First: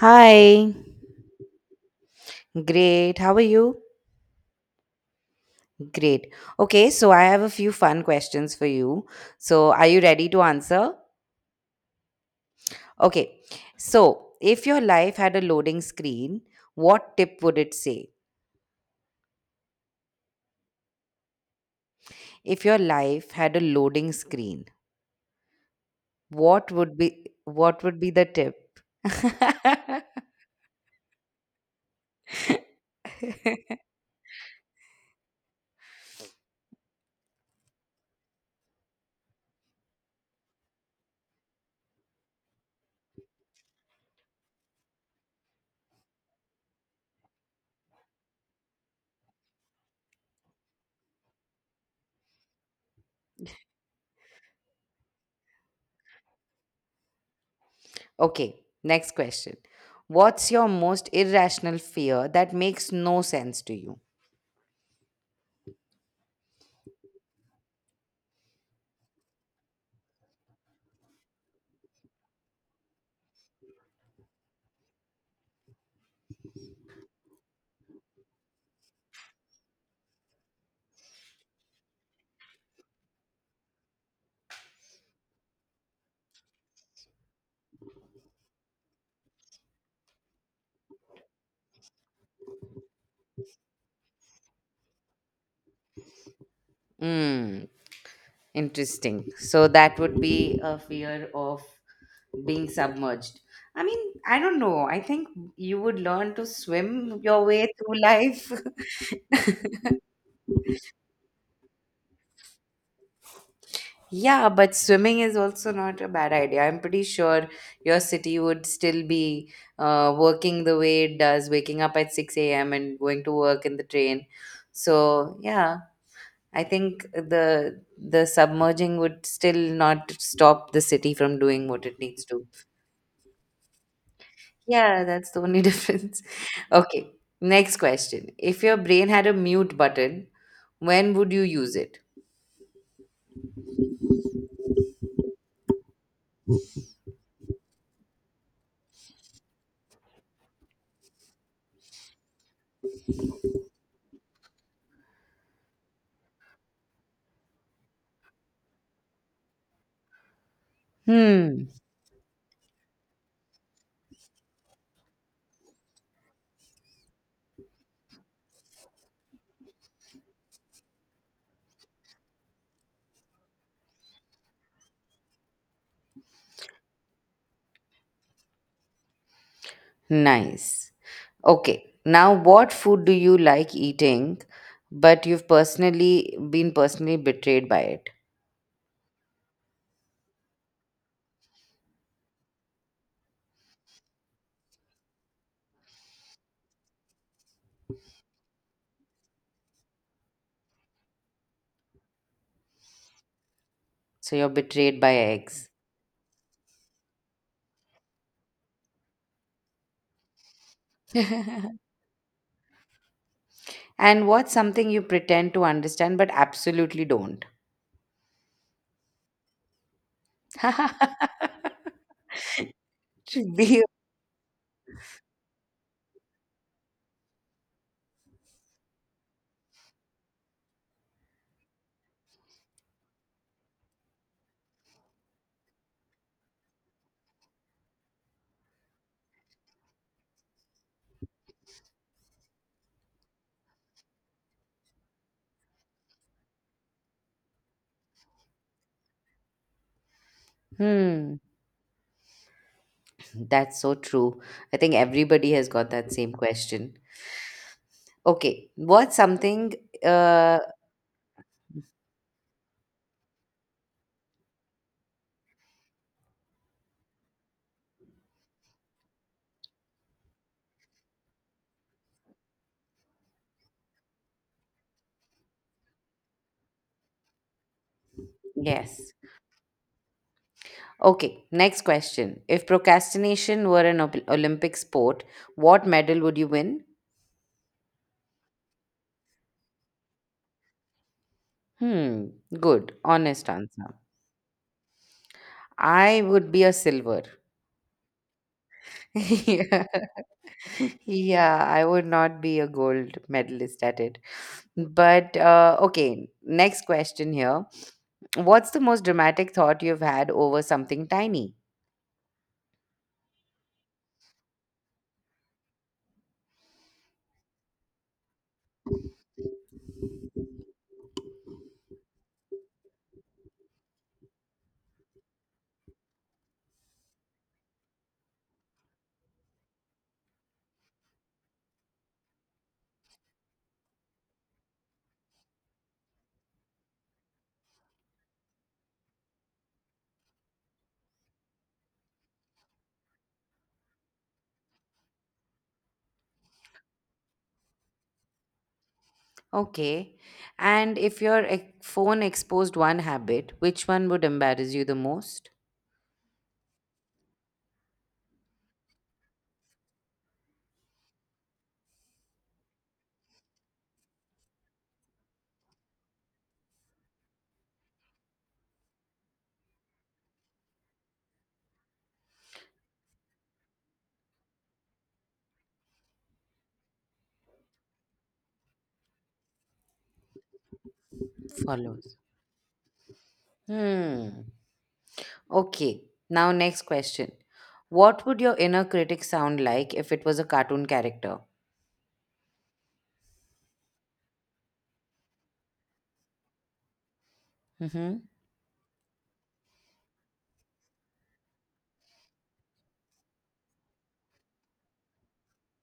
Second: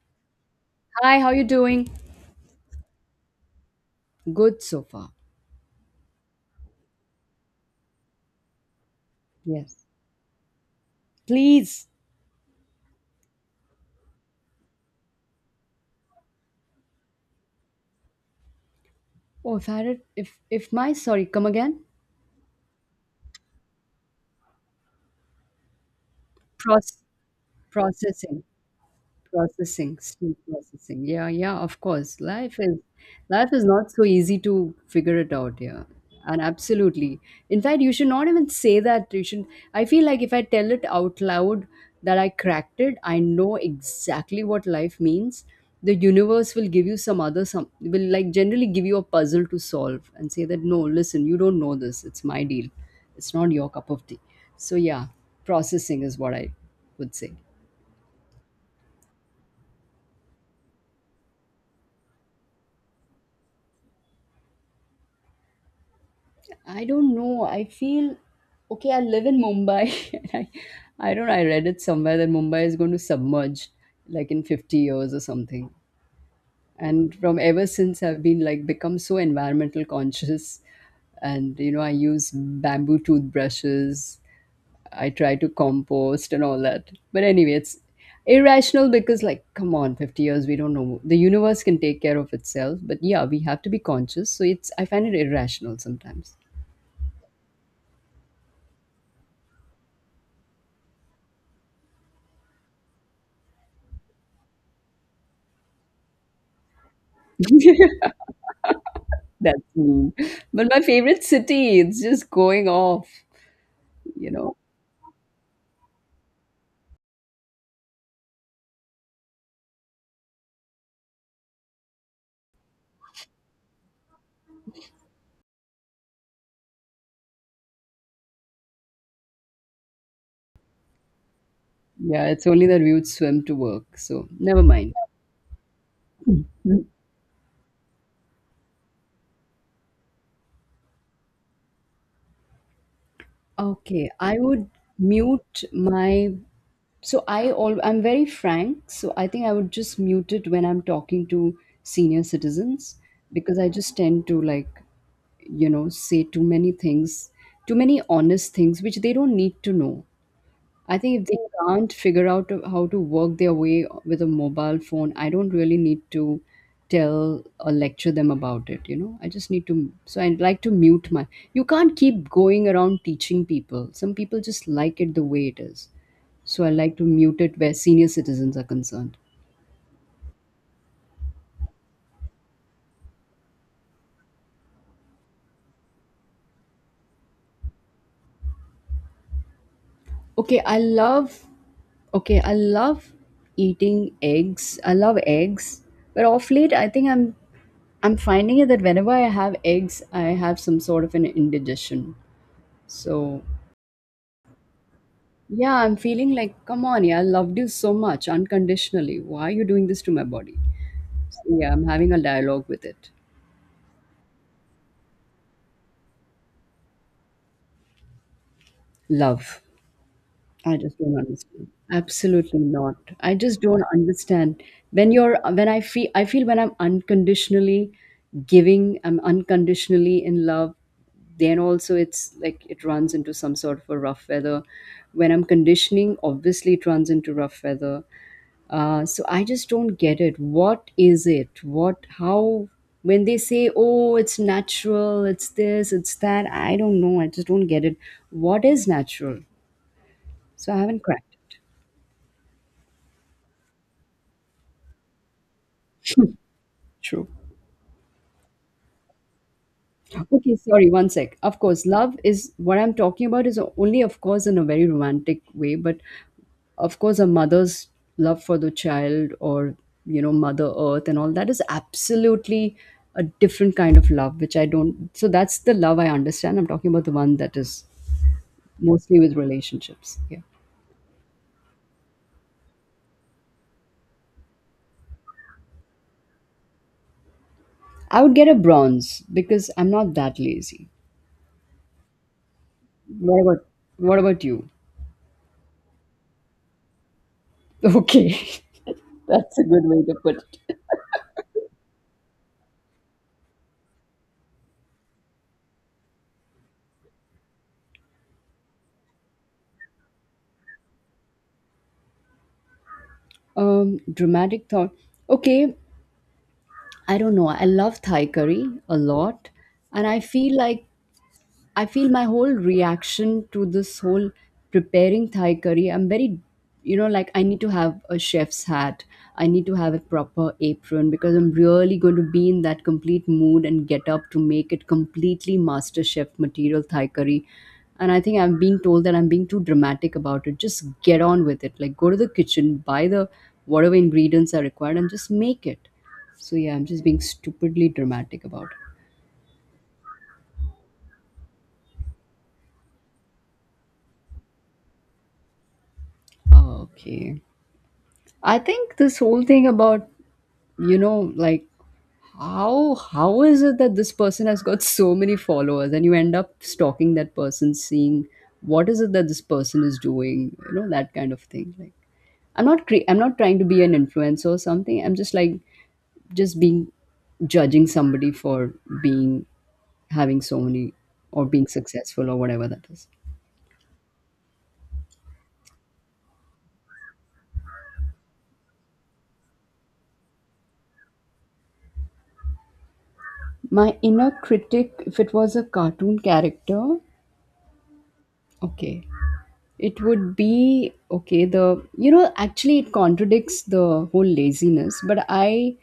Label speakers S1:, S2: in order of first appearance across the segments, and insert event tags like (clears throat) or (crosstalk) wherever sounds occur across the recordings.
S1: Hi.
S2: Hi, how you doing?
S1: Great. How are you?
S2: Good so far.
S1: Great. Okay, so I have a few fun questions for you. So,
S2: Yes.
S1: are you ready to answer?
S2: Please.
S1: Okay. So, if your life had a loading screen, what tip would it say?
S2: Oh, if I had it, if my sorry, come again?
S1: If your life had a loading screen, what would
S2: Proce-
S1: be what would be the
S2: processing.
S1: tip?
S2: Processing, still processing. Yeah, yeah, of course. Life
S1: (laughs)
S2: is life is not so easy to figure it out, yeah. And absolutely. In fact, you should not even say that. You should I feel like if I tell it out loud that I cracked it, I know exactly what life means. The universe will give you some other some will like generally give you a puzzle to solve and say that no, listen, you don't know this. It's my deal. It's not your cup of tea. So yeah, processing is what I would say.
S1: Okay, next question. What's your most irrational fear that makes no sense to you?
S2: I don't know. I feel okay. I live in Mumbai. (laughs) And I don't. I read it somewhere that Mumbai is going to submerge, like in 50 years or something. And from ever since, I've been like become so environmental conscious, and you know, I use bamboo toothbrushes. I try to compost and all that. But anyway, it's irrational because like come on 50 years, we don't know, the universe can take care of itself, but yeah, we have to be conscious, so it's, I find it irrational sometimes.
S1: Hmm. Interesting. So that would be a fear of being submerged. I mean, I don't know. I think you would learn to swim your way
S2: (laughs)
S1: through life.
S2: That's
S1: (laughs)
S2: mean. But my favorite city, it's just going off, you
S1: Yeah,
S2: know.
S1: but swimming is also not a bad idea. I'm pretty sure your city would still be working the way it does, waking up at 6 a.m. and going to work in the train. So, yeah, I think the submerging would still not stop the city from doing what it needs
S2: Yeah, it's
S1: to.
S2: only that we would swim to work. So never mind.
S1: Yeah, that's the only (laughs) difference.
S2: Mm,
S1: Okay, next question. If your brain had a mute button, when would you use it?
S2: Okay, I would mute my. So I all I'm very frank. So I think I would just mute it when I'm talking to senior citizens because I just tend to like, you know, say too many things, too many honest things which they don't need to know. I think if they
S1: Hmm,
S2: can't figure out how to work their way with a mobile phone, I don't really need to tell or lecture them about it. You know, I just need to. So I'd like to mute my. You can't keep going around teaching people. Some people just like it the way it is. So I like to mute it where senior citizens are concerned.
S1: nice. Okay, now what food do you like eating, but you've personally betrayed by it?
S2: Okay, I love okay, I love eating eggs. I love eggs. But off late I think I'm finding it that whenever I have eggs, I have some sort of an indigestion. So
S1: So you're betrayed by eggs.
S2: yeah, I'm feeling like, come on, yeah, I loved you so much unconditionally. Why are you doing this to my body? So,
S1: (laughs)
S2: yeah, I'm having a dialogue with it.
S1: And what's something you pretend to understand but absolutely don't?
S2: Love. I just don't
S1: (laughs)
S2: understand. Absolutely not. I
S1: Should
S2: just don't
S1: Be-
S2: understand. When you're when I feel when I'm unconditionally giving, I'm unconditionally in love, then also it's like it runs into some sort of a rough weather. When I'm conditioning, obviously it runs into rough weather. So I just don't get it. What is it? What how when they say, oh, it's natural, it's this, it's that, I don't know. I just don't get it. What is natural? So I haven't cracked
S1: hmm,
S2: it.
S1: that's so true. I think everybody has got that same question.
S2: True.
S1: Okay, what's something?
S2: Okay,
S1: Uh,
S2: sorry, one sec. Of course, love is what I'm talking about is only, of course, in a very romantic way, but of course, a mother's love for the child or, you know, Mother Earth and all that is absolutely a different kind of love, which I don't. So that's the love I understand. I'm talking about the one that is
S1: yes.
S2: mostly with relationships. Yeah.
S1: Okay, next question. If procrastination were an Olympic sport, what medal would you win?
S2: I would get a bronze because I'm not that lazy.
S1: Hmm, good,
S2: What
S1: honest
S2: about
S1: answer.
S2: what about you? (laughs)
S1: I would be a silver.
S2: Okay.
S1: (laughs)
S2: (laughs) That's a good
S1: Yeah.
S2: way to
S1: (laughs)
S2: put it.
S1: Yeah, I would not be a gold medalist at it. But okay, next question here. What's the most dramatic thought you've had over something tiny?
S2: Dramatic thought, okay, I don't know, I love Thai curry a lot, and I feel like I feel my whole reaction to this whole preparing Thai curry, I'm very, you know, like I need to have a chef's hat. I need to have a proper apron because I'm really going to be in that complete mood and get up to make it completely master chef material Thai curry. And I think I'm being told that I'm being too dramatic about it. Just get on with it. Like go to the kitchen, buy the whatever ingredients are required and just make it. So yeah, I'm just being stupidly dramatic about it.
S1: Okay. And if your phone exposed one habit, which one would embarrass you the most?
S2: Okay. I think this whole thing about, you know, like how is it that this person has got so many followers and you end up stalking that person, seeing what is it that this person is doing, you know, that kind of thing. Like I'm not trying to be an influencer or something. I'm just like just being judging somebody for being having so many or being
S1: Follows.
S2: successful or whatever that is.
S1: Hmm. Okay. Now, next question. What would your inner critic sound like if it was a cartoon character?
S2: My inner critic, if it was a cartoon character,
S1: Mm-hmm.
S2: okay. It would be okay. The you know actually it contradicts the whole laziness, but I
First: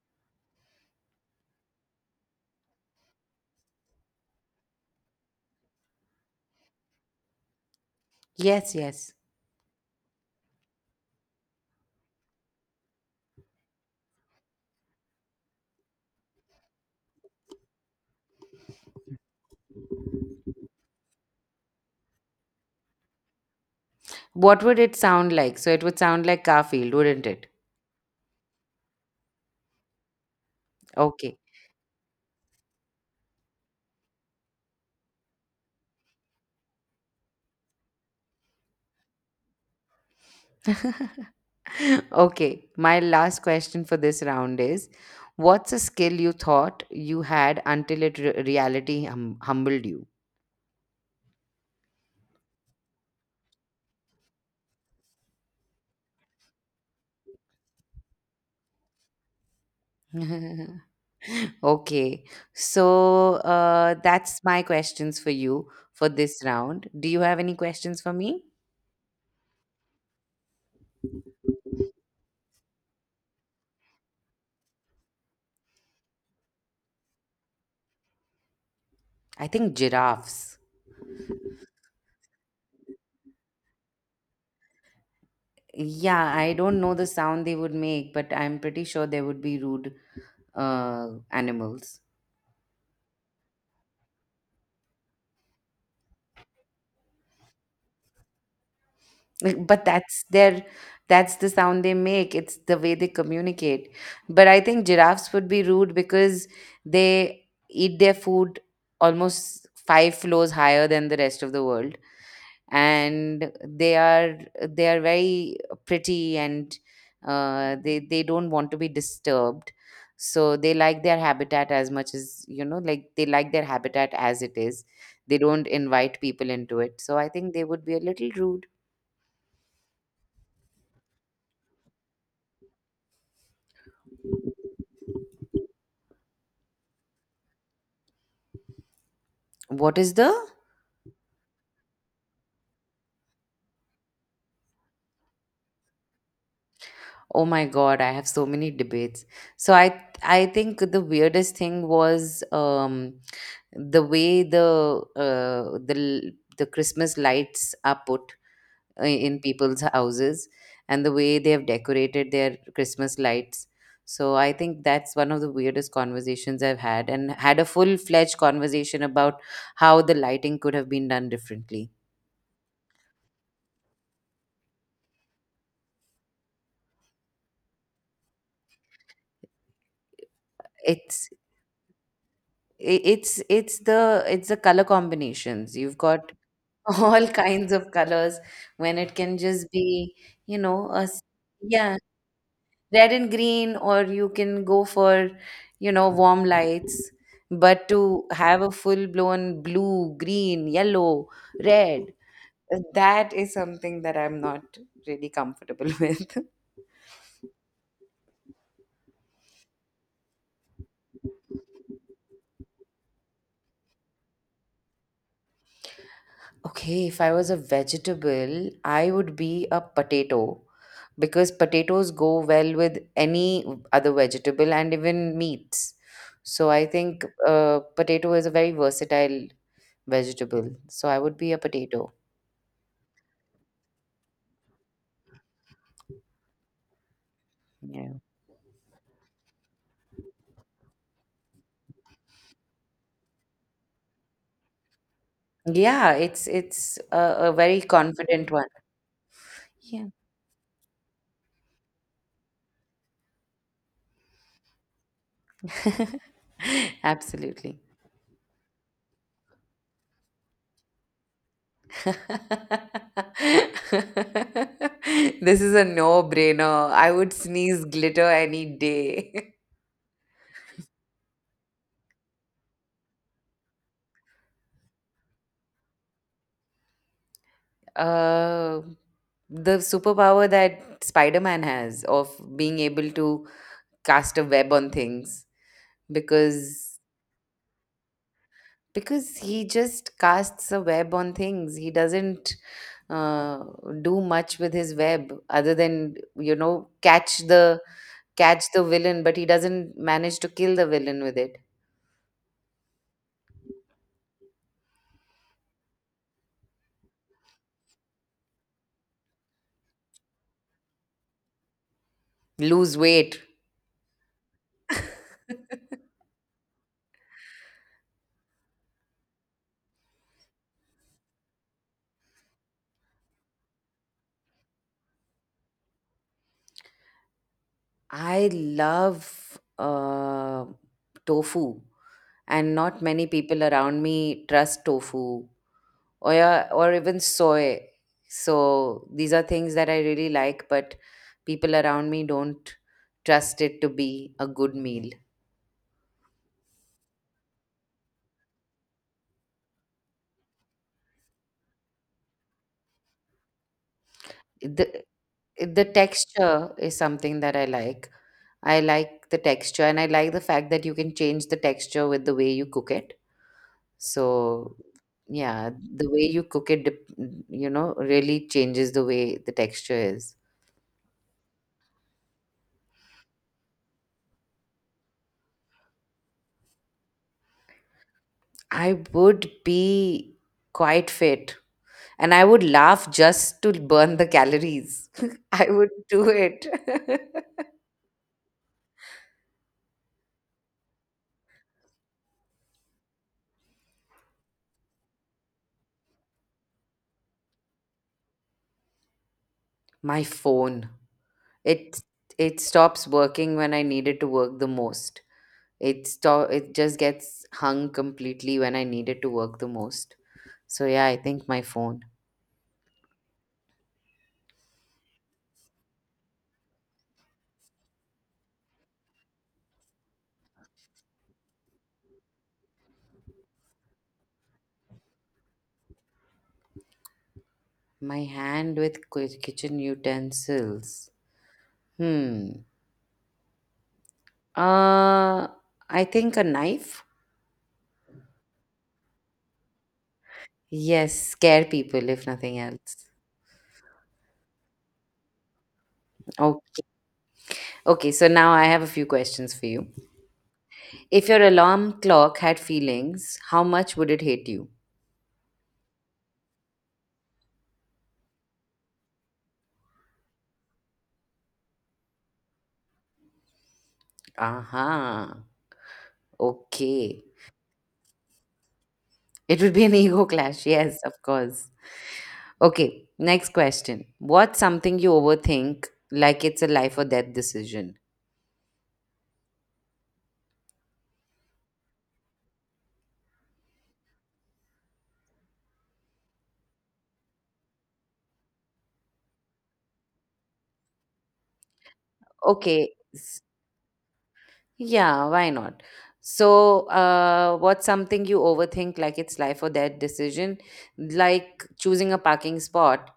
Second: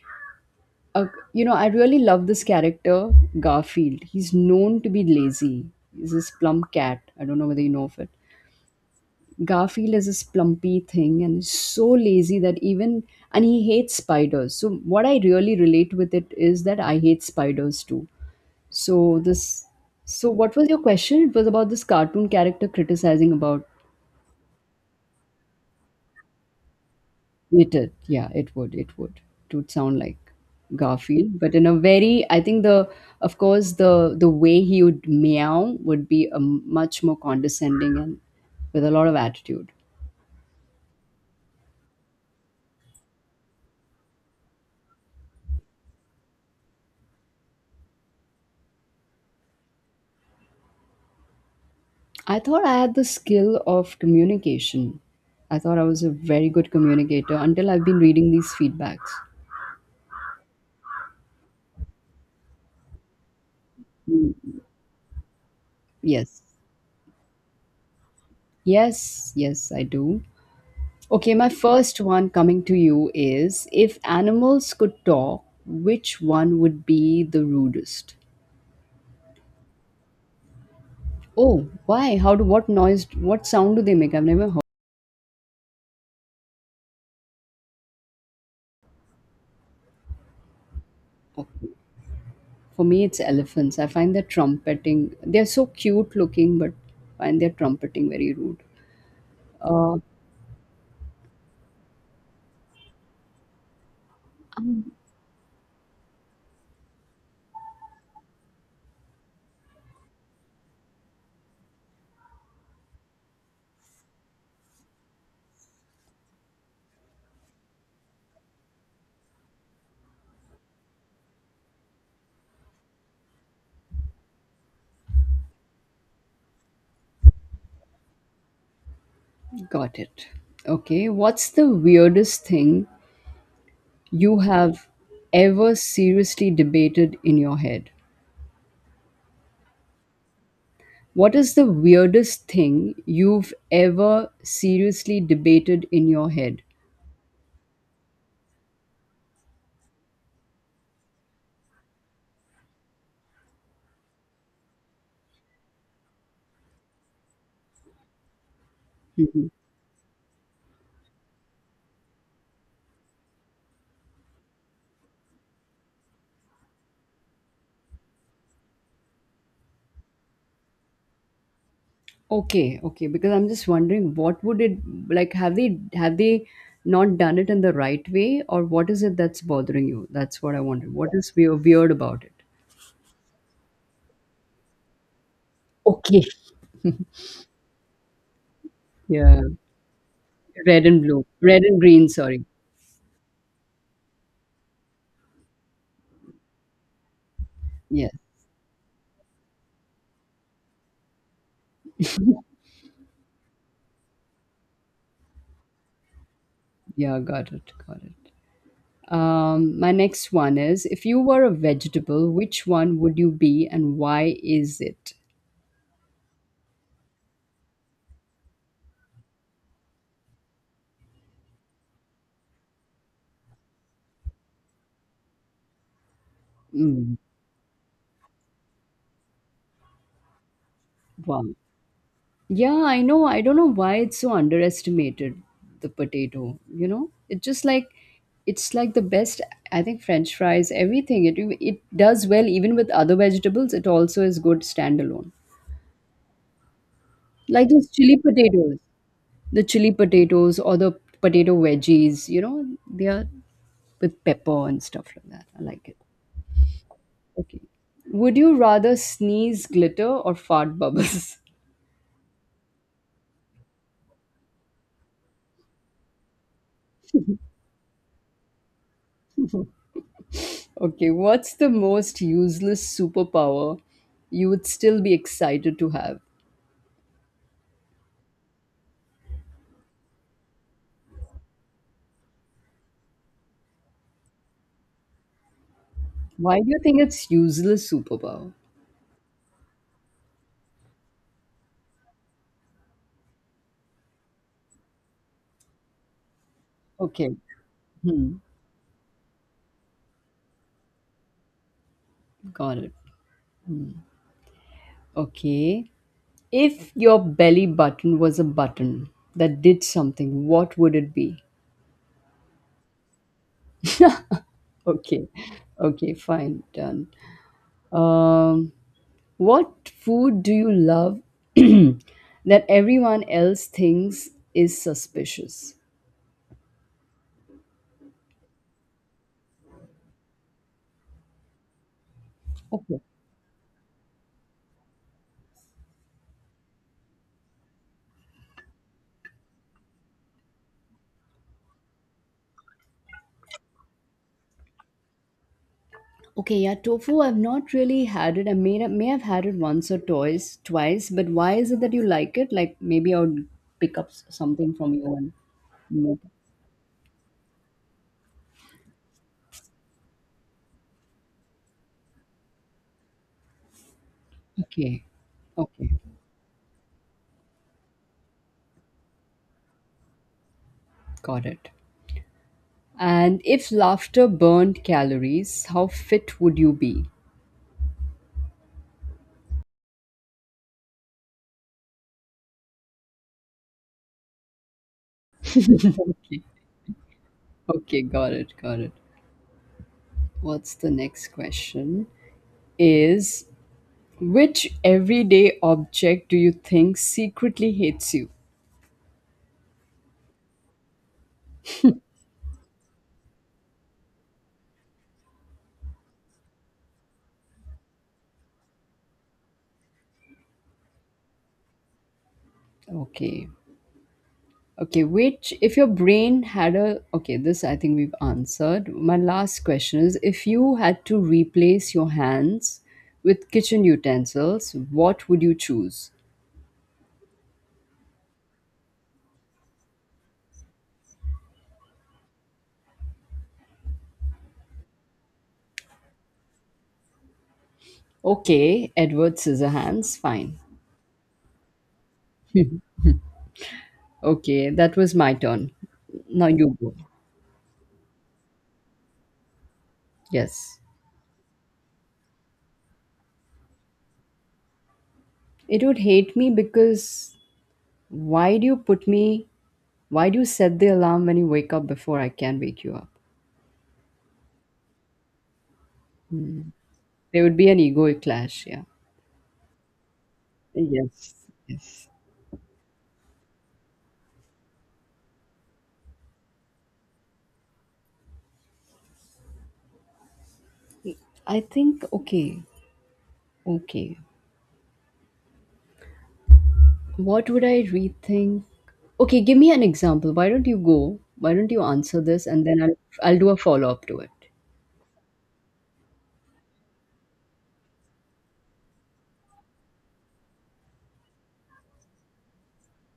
S2: uh, you know I really love this character Garfield. He's known to be lazy. He's this plump cat. I don't know whether you know of it.
S1: Yes, yes.
S2: Garfield is this plumpy thing and is so lazy that even and he hates spiders. So what I really relate with it is that I hate spiders too. So this so what was your question? It was about this cartoon character criticizing about
S1: What would it sound like? So, it would sound like Garfield, wouldn't it?
S2: It did. Yeah, it would. It would. It would sound like
S1: Okay.
S2: Garfield, but in a very, I think the, of course, the way he would meow would be a much more condescending and with a lot of attitude.
S1: (laughs) Okay. My last question for this round is: what's a skill you thought you had until reality humbled you?
S2: I thought I had the skill of communication. I thought I was a very good communicator until I've been reading these feedbacks.
S1: (laughs) Okay. So that's my questions for you for
S2: Yes.
S1: this round. Do you have any questions for me?
S2: Yes, yes, I do. Okay, my first one coming to you is if animals could talk, which one would be the rudest?
S1: I think giraffes.
S2: Oh, why? How do what noise? What sound do they make? I've never heard.
S1: Yeah, I don't know the sound they would make, but I'm pretty sure they would be rude
S2: Of.
S1: animals. (laughs)
S2: For me, it's elephants. I find their trumpeting. They're so cute looking, but I find their trumpeting very rude.
S1: Like, but
S2: Uh,
S1: that's the sound they make. It's the way they communicate. But I think giraffes would be rude because they eat their food almost five floors higher than the rest of the world, and they are very pretty, and they don't want to be disturbed, so they like their habitat as much as, like, they like their habitat as it is. They don't invite people into it, so I think they would be a little rude.
S2: got it. Okay. What's the weirdest thing you have ever seriously debated in your head?
S1: What is the
S2: What is the weirdest thing you've ever seriously debated in your head?
S1: Oh my God, I have so many debates. So I think the weirdest thing was the way the Christmas lights are put, in
S2: Mm-hmm.
S1: people's houses, and the way they have decorated their Christmas lights. So I think that's one of the weirdest conversations I've had, and had a full fledged conversation about how the lighting could have been done differently.
S2: Okay, okay, because I'm just wondering what would it like have they not done it in the right way or what is it that's bothering you? That's what I wanted. What
S1: It's
S2: is weird about it?
S1: I- it's the color combinations. You've
S2: Okay.
S1: got (laughs) all kinds of colors when it can
S2: Yeah.
S1: just be, you
S2: Red
S1: know,
S2: and blue. Red and
S1: yeah,
S2: green, sorry.
S1: red and green, or you can go for, warm lights, but
S2: Yeah.
S1: to have a full blown blue, green, yellow, red, that is something that I'm not really comfortable (laughs) with.
S2: Yeah, got it. Got it. My next one is if you were a vegetable, which one would you be and why is it?
S1: Okay, if I was a vegetable, I would be a potato, because potatoes go well with any other vegetable, and even meats. So I
S2: Mm.
S1: think potato is a very versatile vegetable, so I would be
S2: Wow.
S1: a potato.
S2: Yeah, I know. I don't know why it's so underestimated, the potato. You know, it's just like
S1: Yeah.
S2: it's like the best. I think French fries, everything. It does well even with other vegetables. It also is good standalone.
S1: Yeah, it's a
S2: Like
S1: very
S2: those chili
S1: confident one.
S2: potatoes, the chili
S1: Yeah.
S2: potatoes or the potato veggies. You know, they are with pepper and stuff like that. I like it.
S1: (laughs)
S2: Okay.
S1: Absolutely.
S2: Would you rather sneeze glitter or fart bubbles? (laughs)
S1: (laughs) This is a no-brainer. I would sneeze glitter any day. (laughs)
S2: Okay, what's the most useless superpower you would still be excited to have?
S1: Uh, the superpower that Spider-Man has of being able to cast a web on things,
S2: Why do you think
S1: because
S2: it's useless superpower?
S1: because he just casts a web on things. He doesn't uh, do much with his web other than,
S2: Okay.
S1: catch the
S2: Hmm.
S1: catch the villain, but he doesn't manage to kill the villain with it.
S2: Got it. Okay. If your belly button was a button that did something, what would it be?
S1: Lose weight.
S2: Okay. Okay, fine. Done. Um, what food do you love (clears throat) that everyone else thinks is suspicious?
S1: I love tofu, and
S2: Okay.
S1: not many people around me trust tofu, or yeah, or even soy. So these are things that I really like, but people around me don't trust it to be a good meal.
S2: Okay, yeah, tofu. I've not really had it. I may have had it once or twice, twice. But why is it that you like it? Like maybe I would pick up something from
S1: The
S2: you and
S1: the
S2: make it.
S1: texture is something that I like. I like the texture, and I like the fact that you can change the texture with the way you cook it. So
S2: Okay,
S1: yeah,
S2: okay,
S1: the way you cook it, really changes the way the texture is.
S2: got it. And if laughter burned calories, how fit would you be?
S1: I would be quite fit, and I would laugh just to burn the calories. (laughs) I would do
S2: (laughs) Okay,
S1: it.
S2: okay, got it, got it. What's the next question? Is which everyday object do you think secretly hates you?
S1: (laughs) My phone. It it stops working when I need it to work the most. It stop. It just gets hung completely when I need it to work the most. So yeah, I think my phone.
S2: Okay, okay, which if your brain had a okay, this I think we've answered. My last question is if you had to replace your hands with kitchen utensils, what would you choose?
S1: My hand with kitchen utensils. Hmm. Uh I think a knife.
S2: Okay, Edward Scissorhands, fine.
S1: Yes, scare people if nothing else.
S2: Okay, that was my turn. Now you
S1: Okay.
S2: go.
S1: Okay, so now I have a few questions for you.
S2: Yes.
S1: If your alarm clock had feelings, how much would it hate you?
S2: It would hate me because why do you put me why do you set the alarm when you wake up before I can wake you up?
S1: Aha. Okay.
S2: There would be an ego clash, yeah.
S1: It would be an (laughs) ego clash. Yes, of
S2: Yes.
S1: course.
S2: Yes.
S1: Okay. Next question. What's something you overthink like it's a life or death decision?
S2: I think, okay, okay. What would I rethink? Okay, give me an example. Why don't you go? Why don't you answer this and then
S1: Okay.
S2: I'll do a follow up to it.
S1: Yeah, why not? So, what's something you overthink like it's life or death decision? Like choosing a parking spot,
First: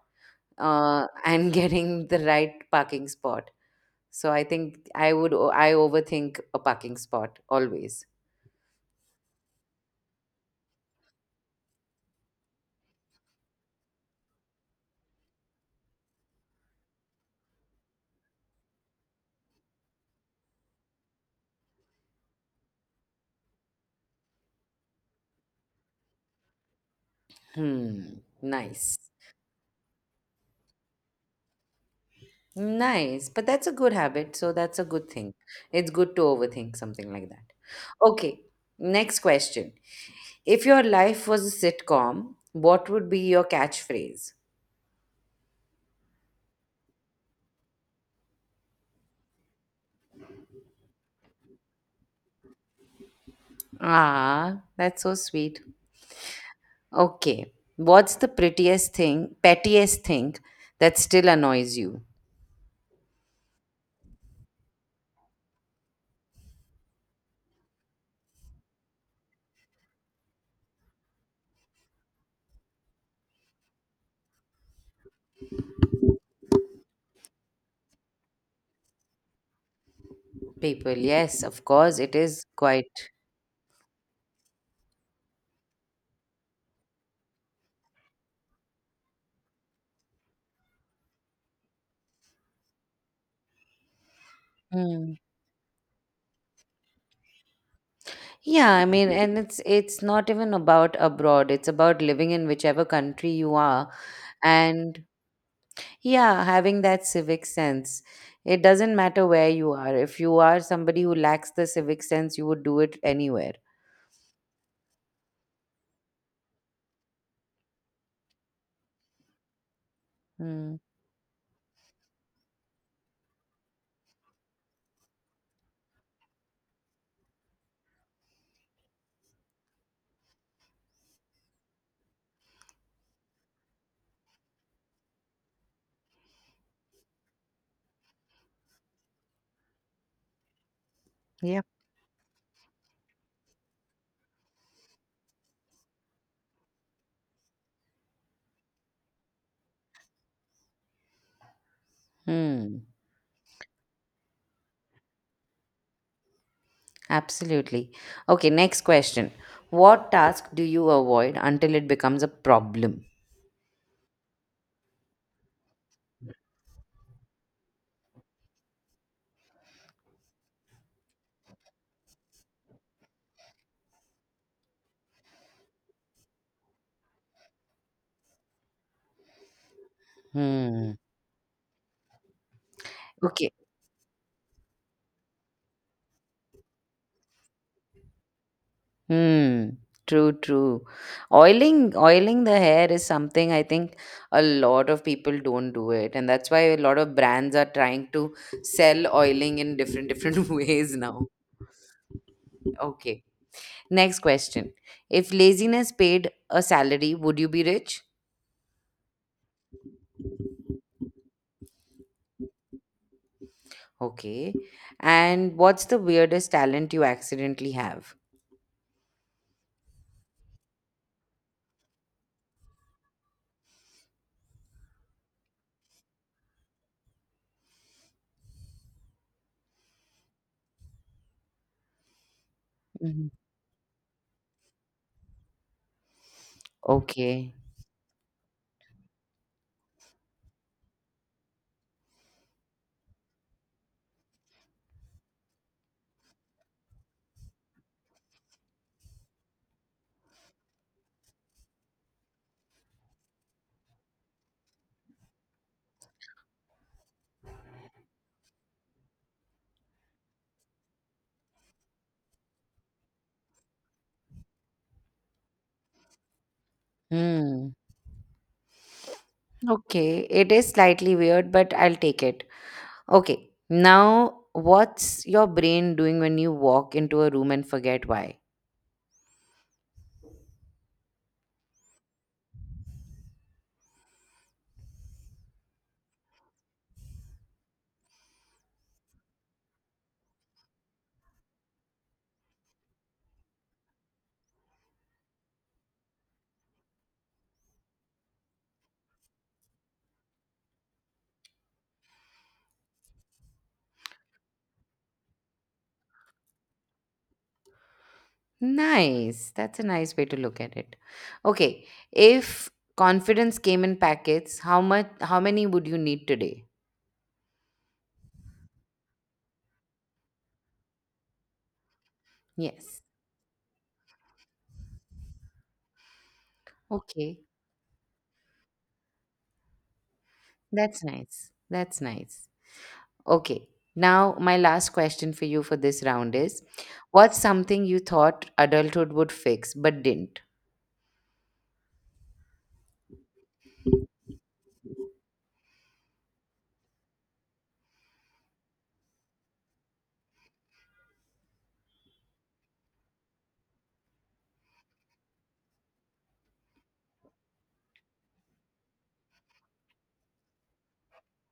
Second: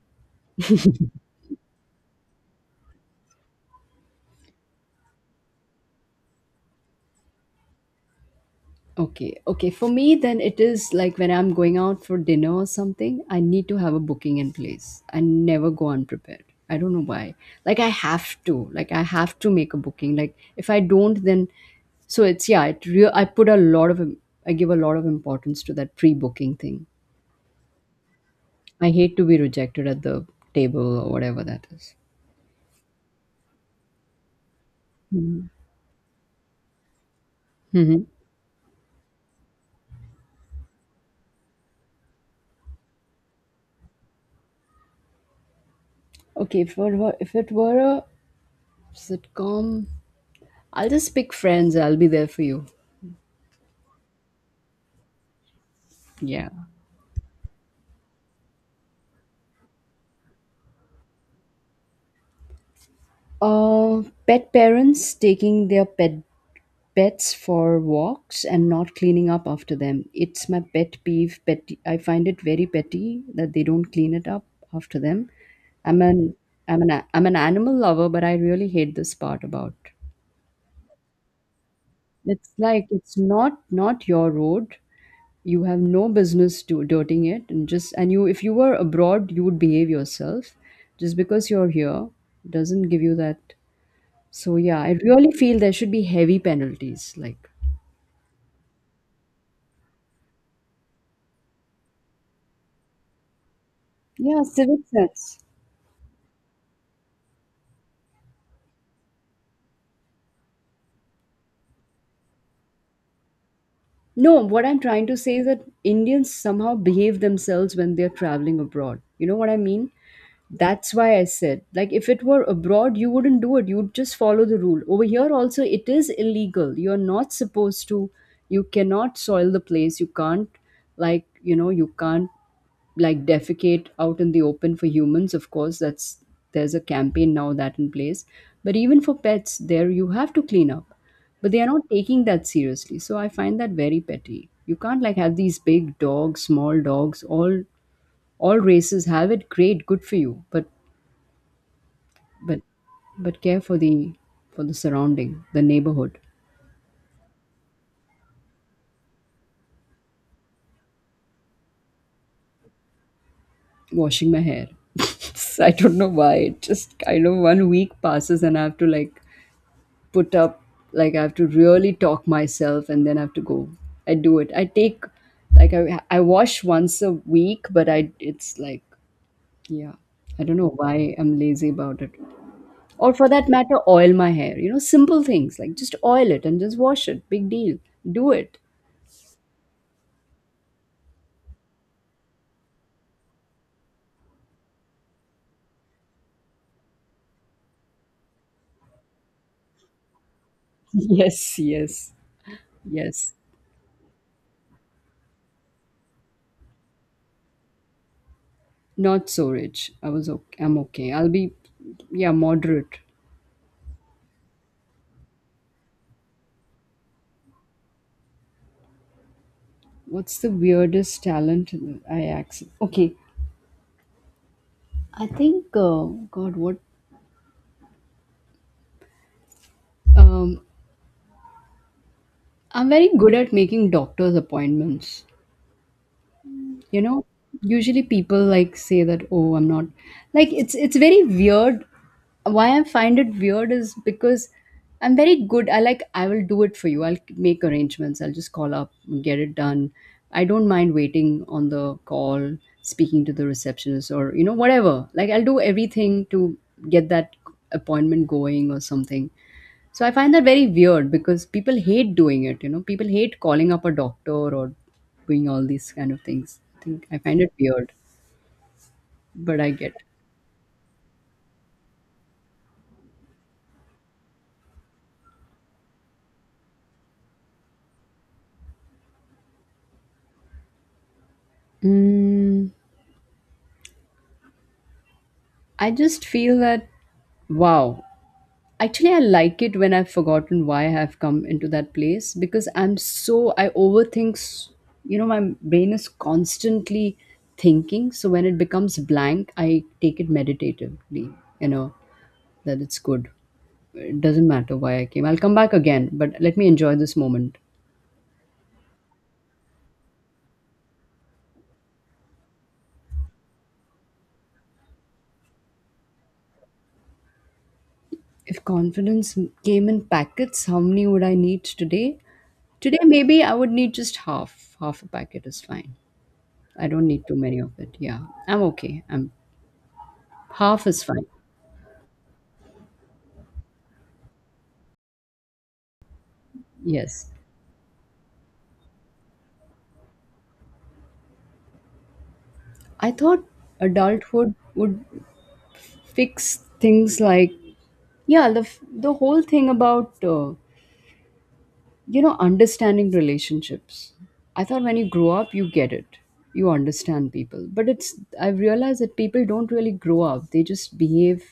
S1: and (laughs) getting the right parking spot. So I think I overthink a parking spot always.
S2: Okay, okay. For me, then it is like when I'm going out for dinner or something, I need to have a booking in place. I never go unprepared. I don't know why. Like, I have to. Like, I have to make a booking. Like, if I don't, then so it's yeah it real I put a lot of I give a lot of importance to that pre-booking thing.
S1: Hmm.
S2: I
S1: Nice.
S2: hate to be rejected at the table or whatever that is.
S1: Nice. But that's a good habit. So that's a good thing.
S2: Mhm.
S1: It's good to overthink something like that.
S2: Mhm.
S1: Okay. Next question. If your life was a sitcom, what would be your catchphrase?
S2: Okay, if it were a sitcom, I'll just pick Friends. I'll be there for you.
S1: Ah, that's so sweet.
S2: Yeah.
S1: Okay. What's the prettiest thing, pettiest thing that still annoys you?
S2: Pet parents taking their pets for walks and not cleaning up after them. It's my pet peeve. Petty. I find it very petty that they don't clean it up after them. I'm an I'm an animal lover, but I really hate this part about.
S1: People, yes, of course, it is
S2: It's like
S1: quite.
S2: it's not your road. You have no business to dirting it. And you, if you were abroad, you would behave yourself just because you're here. Doesn't give you that. So yeah, I
S1: Hmm.
S2: really feel there should be heavy penalties, like,
S1: Yeah, I mean, and it's not even about abroad. It's about living in whichever country you are,
S2: yeah, civic
S1: and
S2: sense.
S1: yeah, having that civic sense. It doesn't matter where you are. If you are somebody who lacks the civic sense, you would do it anywhere.
S2: No, what I'm trying to say is that Indians somehow behave themselves when they're traveling abroad, you know what I mean?
S1: Hmm.
S2: That's why I said, like, if it were abroad, you wouldn't do it. You'd just follow the rule. Over here, also, it is illegal. You're not supposed to, you cannot soil the place. You can't, like, you know, you can't, like, defecate out in the open for humans. Of course, that's, there's a campaign now that in place. But even for pets, there you have to clean up. But they
S1: Yeah.
S2: are not taking that seriously. So I find that very petty. You can't, like, have these big dogs, small dogs, all races have it. Great, good for you. But
S1: Hmm,
S2: but care for the surrounding, the neighborhood.
S1: absolutely. Okay, next question. What task do you avoid until it becomes a problem?
S2: Washing my hair. (laughs) I don't know why. It just kind of one week passes and I have to, like, put up, like, I have to really talk myself and then I have to go. I do it. I take, like, I wash once a week, but I it's like, yeah. I don't know
S1: Hmm.
S2: why I'm lazy about it. Or for that
S1: Okay.
S2: matter, oil my hair. You know, simple things, like, just oil it and just wash it, big deal. Do it.
S1: Hmm. True, true. Oiling, oiling the hair is something I think a lot of people don't do it, and that's why a lot of brands are trying to sell oiling in different different (laughs)
S2: (laughs)
S1: ways now.
S2: Yes, yes.
S1: Okay.
S2: Yes.
S1: Next question. If laziness paid a salary, would you be rich?
S2: Not so rich. I was okay. I'm okay. I'll be, yeah, moderate.
S1: Okay. And what's the weirdest talent you accidentally have?
S2: What's the weirdest talent I accept? Okay, I think. God, what? Um, I'm very
S1: Mhm.
S2: good at making doctor's appointments. You know,
S1: Okay.
S2: usually people, like, say that, oh, I'm not, like, it's very weird. Why I find it weird is because I'm very good. I, like, I will do it for you. I'll make arrangements. I'll just call up and get it done. I don't mind waiting on the call, speaking to the receptionist, or whatever, like, I'll do everything to get that appointment going or something. So I find that very weird because people hate doing it. You know, people hate calling up a doctor or doing all these kind of things. I think I find it
S1: Hmm.
S2: weird, but I get.
S1: Okay. It is slightly weird, but I'll take it. Okay, now what's your brain doing when you walk into a room and forget why?
S2: Mm. I just feel that wow. Actually, I like it when I've forgotten why I have come into that place because I overthink. You know, my brain is constantly thinking. So when it becomes blank, I take it meditatively. You know, that it's good. It doesn't matter why I came. I'll come back again, but let me enjoy this moment.
S1: Nice. That's a nice way to look at it. Okay, if confidence came in packets, how many would you need today?
S2: If confidence came in packets, how many would I need today? Today,
S1: Yes.
S2: maybe I would need just half. Half a packet is fine. I don't need too
S1: Okay.
S2: many of it. Yeah, I'm okay. I'm half is
S1: That's
S2: fine.
S1: nice. That's nice. Okay. Now my last question for you for this round is,
S2: Yes.
S1: what's something you thought adulthood would fix but didn't?
S2: I thought adulthood would fix things like, yeah, the whole thing about understanding relationships. I thought when you grow up you get it, you understand people. But it's I've realized that people don't really grow up, they just behave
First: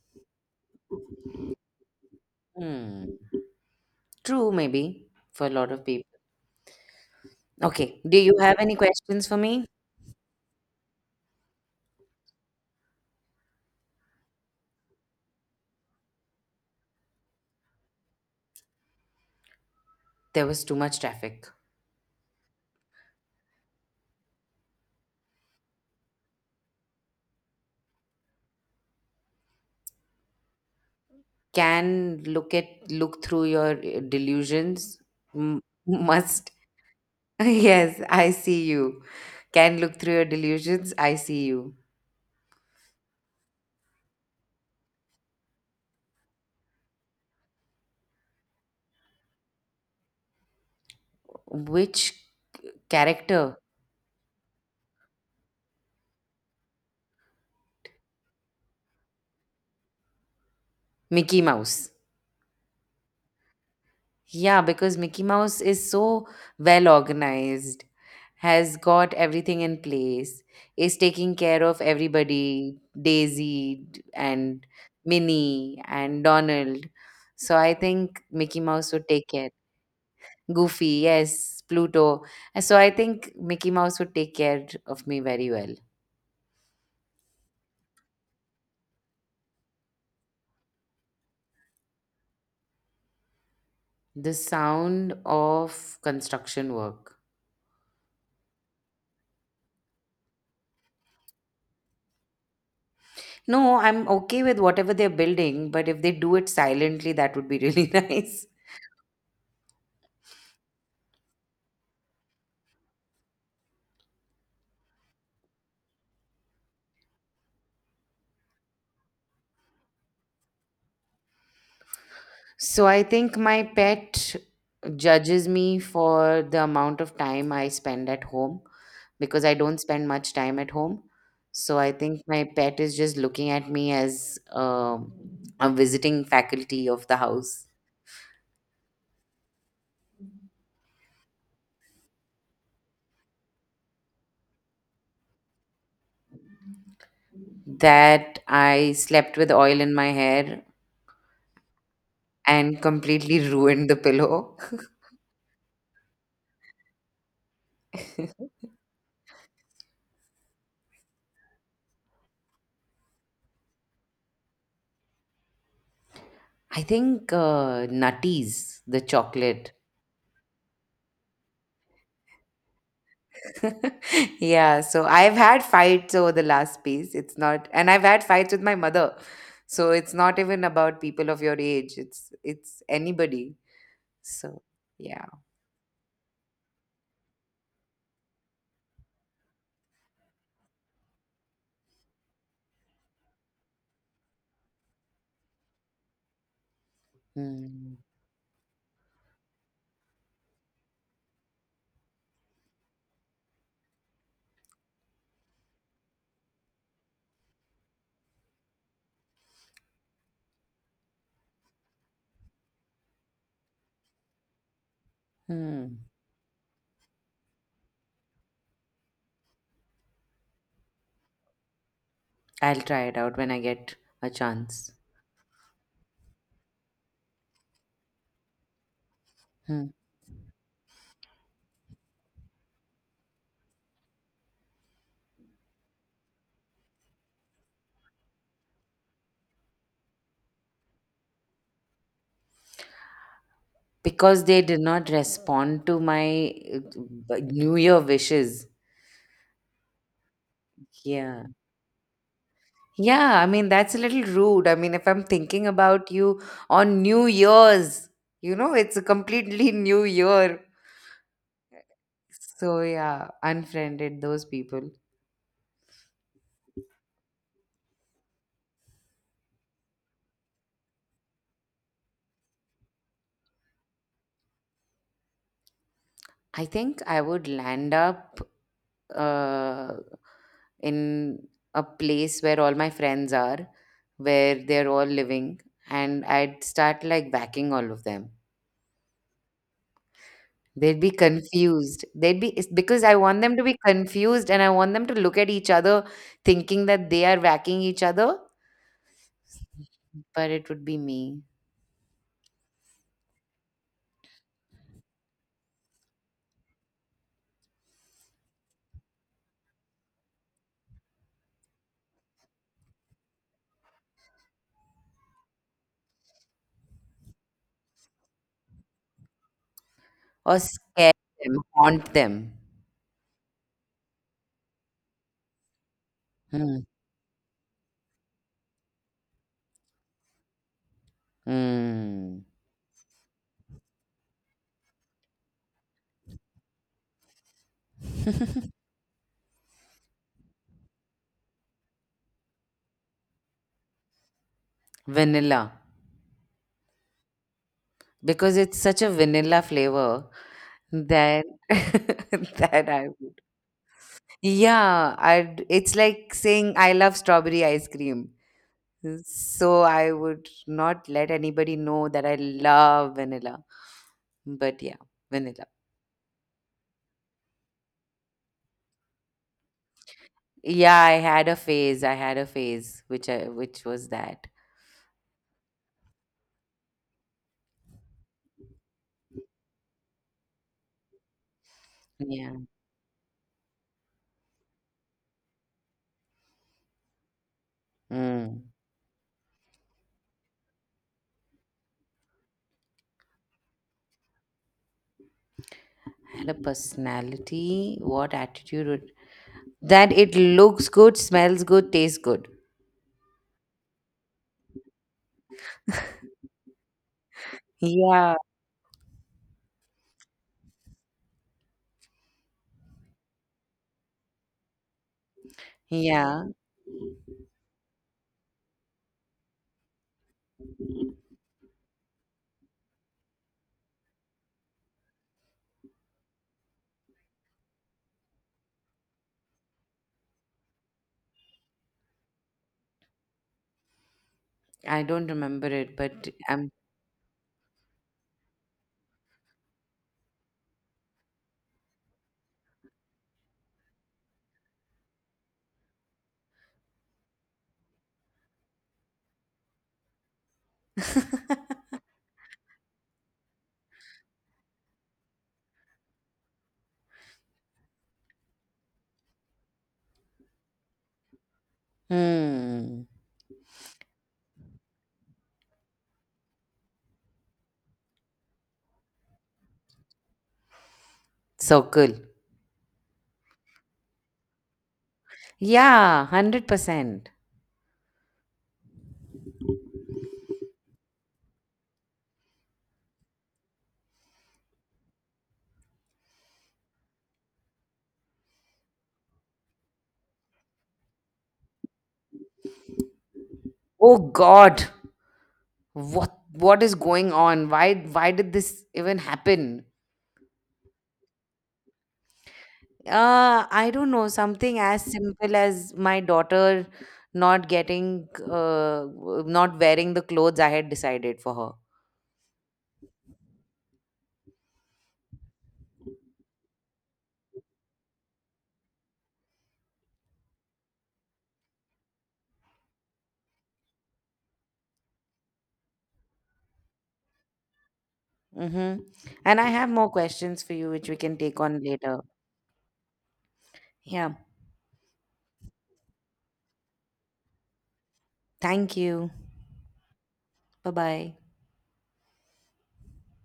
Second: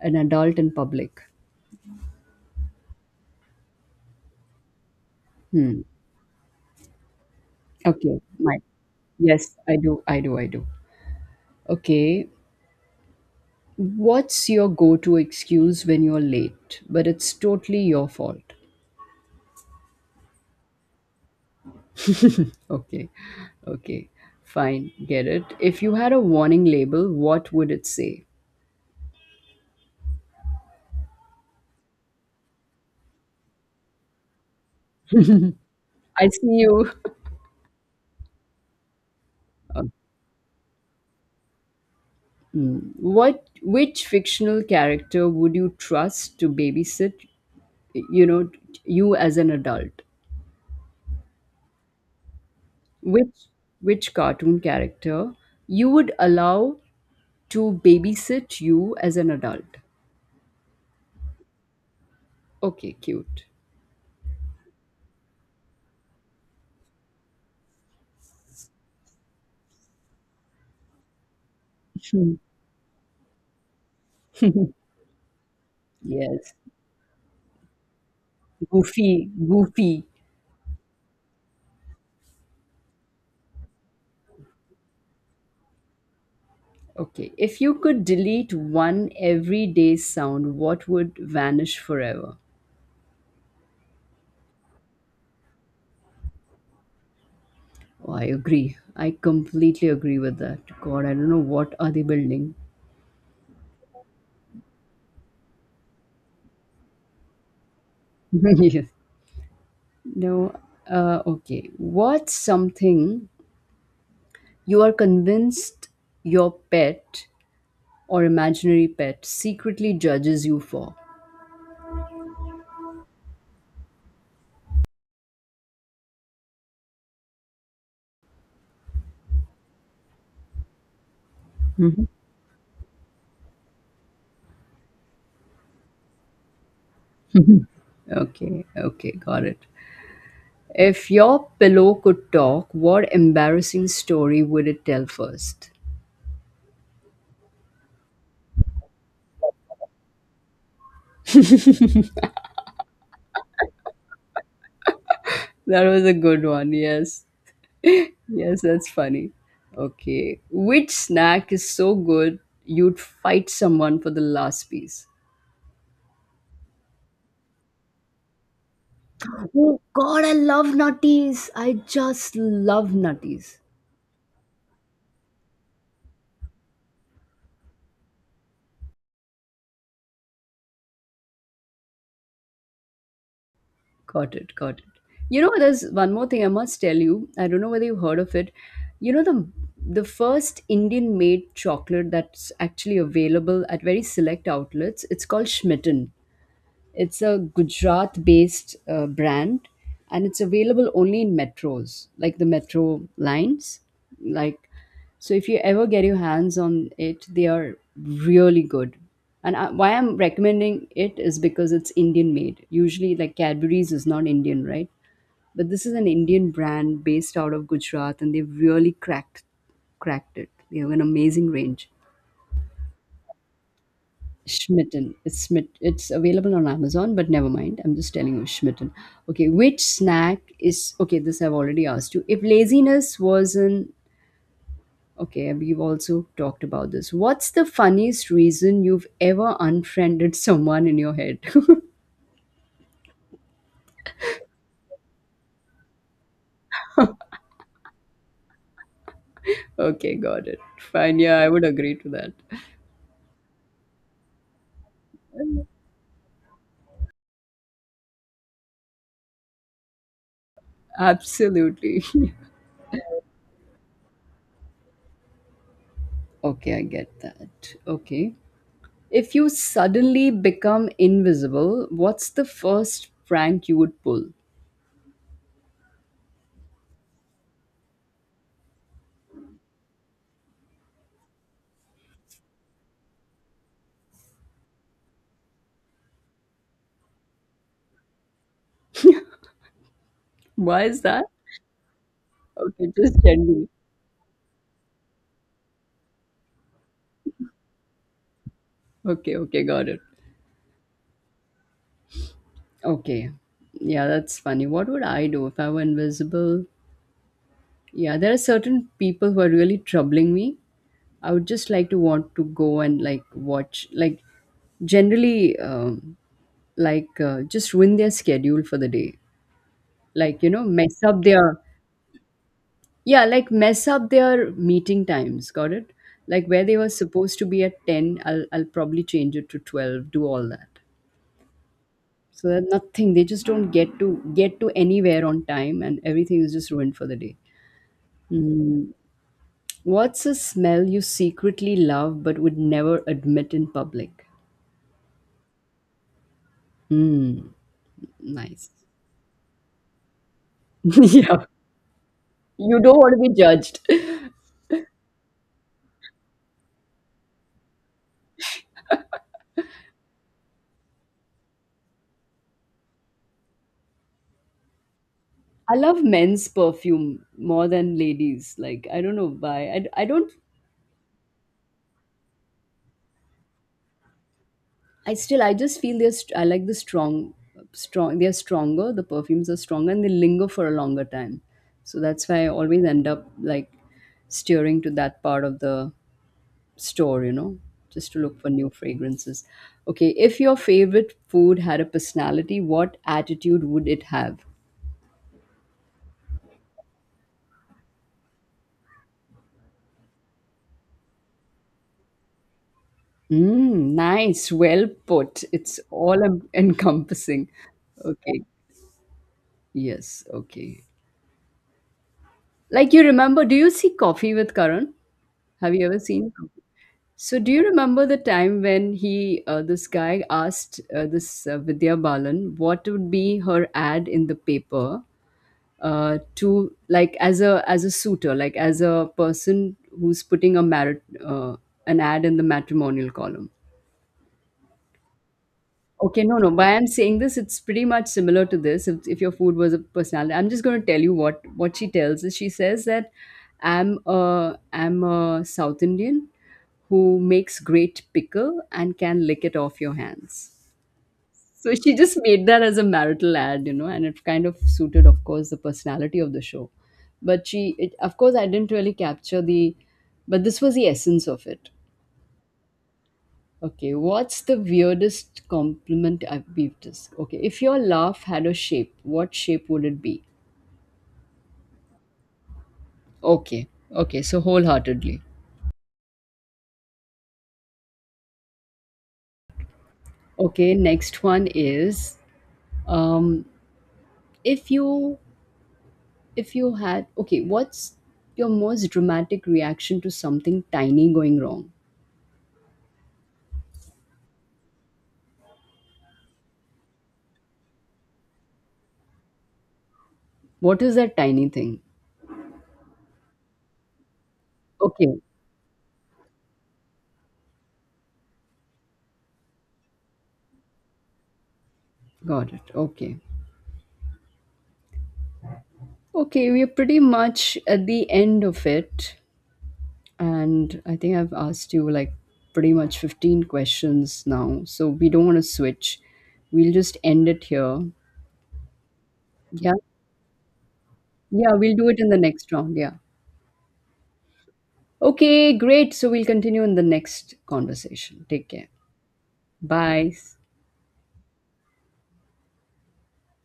S2: an adult in public.
S1: Hmm. True, maybe for a lot
S2: Hmm.
S1: of people. Okay. Do
S2: Okay,
S1: you have
S2: my
S1: any questions for
S2: yes,
S1: me?
S2: I do, I do, I do. Okay. What's your go-to excuse when you're late, but it's totally your fault?
S1: There was too much traffic.
S2: Okay. Okay, fine, get it. If you had a warning label, what would it say?
S1: Can look through your delusions. M-
S2: I see
S1: must.
S2: you.
S1: (laughs) Yes, I see you. Can look
S2: (laughs)
S1: through your delusions. I see you.
S2: Mm. What which fictional character would you trust to babysit, you know, you as an adult?
S1: Which
S2: Which
S1: character?
S2: which cartoon character you would allow to babysit you as an adult?
S1: Mickey Mouse.
S2: Okay, cute.
S1: Yeah, because Mickey Mouse is so well organized, has got everything in place, is taking care of
S2: Hmm.
S1: everybody, Daisy and Minnie and
S2: Yes.
S1: Donald. So I think Mickey Mouse would take
S2: Goofy,
S1: care.
S2: goofy.
S1: Goofy, yes, Pluto. And so I think Mickey Mouse would take care of me very well.
S2: Okay. If you could delete one everyday sound, what would vanish forever?
S1: The sound of construction work.
S2: Oh, I agree. I completely agree with that. God, I don't know what are they building.
S1: No, I'm okay with whatever they're building, but if they do it silently, that would be really (laughs) nice.
S2: (laughs) Yes. No. Okay. What's something you are convinced your pet or imaginary pet secretly judges you for?
S1: So I think my pet judges me for the amount of time I spend at home, because I don't spend much time at home. So I think my pet is just looking at me as a visiting faculty of the house.
S2: Okay. Okay, got it. If your pillow could talk, what embarrassing story would it tell first?
S1: That I slept with oil in my hair and completely (laughs) ruined the pillow. (laughs)
S2: That was a good one. Yes. Yes, that's funny. Okay. Which snack is so good you'd fight someone for the last piece?
S1: I think Nutties, the chocolate.
S2: Oh, God, I love nutties. I just love nutties.
S1: (laughs) Yeah, so I've had fights over the last piece. It's not, and I've had fights with my mother. So it's not even about people of your age. It's anybody.
S2: Got it,
S1: So
S2: got it.
S1: yeah.
S2: You know, there's one more thing I must tell you. I don't know whether you've heard of it. You know the first Indian made chocolate that's actually available at very select outlets. It's called Schmitten. It's a
S1: Hmm.
S2: Gujarat based brand and it's available only in metros, like the metro lines. Like, so if you ever get your hands on it, they are really good. Why I'm recommending it is because it's Indian made. Usually, like Cadbury's is not Indian, right? But this is
S1: Hmm.
S2: an Indian brand based out of Gujarat and they've really cracked it. They have an amazing range.
S1: I'll try it out when I get a chance.
S2: Schmitten. It's smit. It's available on Amazon, but never mind. I'm just telling you, Schmitten. Okay, which
S1: Hmm.
S2: snack is okay? This I've already asked you. If laziness was an, okay, we've also talked about this. What's the funniest reason you've ever unfriended (laughs) someone in your head?
S1: Because they did not respond to my New Year wishes.
S2: (laughs) Okay, got it. Fine. Yeah,
S1: Yeah.
S2: I would agree to that.
S1: Yeah, I mean, that's a little rude. I mean, if I'm thinking about you on New Year's, it's a completely (laughs) new year.
S2: Absolutely.
S1: So, yeah, unfriended those people.
S2: (laughs) Okay, I get that. Okay. If you suddenly become invisible, what's the first prank you would pull?
S1: I think I would land up uh, in a place where all my friends are, where they're all living, and I'd start like backing all of them.
S2: Why
S1: They'd
S2: is
S1: be
S2: that?
S1: confused. They'd be it's
S2: Okay,
S1: because I
S2: just
S1: want them to
S2: generally.
S1: be confused, and I want them to look at each other thinking that they are whacking each other,
S2: Okay, okay, got it.
S1: but it would be me.
S2: Okay. Yeah, that's funny. What would I do if I were invisible? Yeah, there are certain people who are really troubling me. I would just like to want to go and, like, watch, like, generally, like, just ruin their schedule for the day. Like, you
S1: Or
S2: know, mess
S1: scare
S2: up
S1: them,
S2: their,
S1: haunt them.
S2: yeah, like mess up their meeting times. Got it? Like where they
S1: Mm.
S2: were supposed to be at 10, I'll probably change it to 12, do all that.
S1: Mm.
S2: So that nothing, they just don't get to anywhere on time and everything is just ruined for the day. Hmm. What's a smell you secretly love but would never admit in public?
S1: Vanilla.
S2: Hmm,
S1: Because
S2: nice.
S1: it's such a vanilla flavor
S2: (laughs) Yeah,
S1: that (laughs)
S2: you
S1: that
S2: don't
S1: I
S2: want to be
S1: would.
S2: judged.
S1: Yeah, it's like saying I love strawberry ice cream. So I would not let anybody know that I love vanilla. But yeah, vanilla.
S2: I love men's perfume more than ladies, like, I don't know why. I don't.
S1: Yeah, I had a phase. I had a phase which was that.
S2: I just feel they're I like the strong, they're stronger. The perfumes are stronger and they linger for a longer time. So that's why I
S1: Yeah.
S2: always end up, like, steering to that part of the store, just to look for
S1: Mm.
S2: new fragrances. Okay, if your favorite food had a personality, what attitude would it have?
S1: Had a personality. What attitude would. That it looks good, smells good, tastes good.
S2: Mm, nice, well put. It's all (laughs) encompassing.
S1: Yeah.
S2: Okay, yes, okay. Like, you remember do you see Coffee with Karan? Have you ever seen
S1: Yeah.
S2: Coffee? So, do you remember the time when he, this guy asked this Vidya Balan what would be her ad in the paper, to, like, as a suitor, like as a person who's putting a merit, an ad in the matrimonial column.
S1: I don't remember it,
S2: Okay,
S1: but
S2: no, no. But
S1: I'm.
S2: I'm saying this, it's pretty much similar to this. If your food was a personality, I'm just going to tell you what she tells is. She says that I'm a South Indian who makes great pickle and can lick it off your hands. So she
S1: (laughs)
S2: just made that as a marital ad, and it kind of suited, of course, the personality of the show. But of course, I didn't really capture the, but this was the essence of it.
S1: Hmm.
S2: Okay, what's the weirdest compliment I've beefed this? Okay, if your laugh had a shape, what shape would it be?
S1: Circle.
S2: Okay, okay, so wholeheartedly.
S1: Yeah, 100%.
S2: Okay, next one is. um, if you if you had Okay, what's your most dramatic reaction to something tiny going wrong?
S1: Oh God. what what is going on, why did this even happen?
S2: What is that tiny thing?
S1: I don't know, something as
S2: Okay,
S1: simple as my daughter not getting uh, not wearing the clothes I had decided for her.
S2: got it. Okay, okay, we're pretty much at the end of it. And I think I've asked you, like, pretty much 15 questions now. So we don't want to switch. We'll just end it here.
S1: Mm-hmm. And I
S2: Yeah.
S1: have more questions for you which we can
S2: Yeah,
S1: take
S2: we'll
S1: on
S2: do it in the
S1: later.
S2: next round. Yeah.
S1: Yeah,
S2: Okay, great. So we'll continue in the next conversation. Take care.
S1: thank you.
S2: Bye.
S1: Bye bye.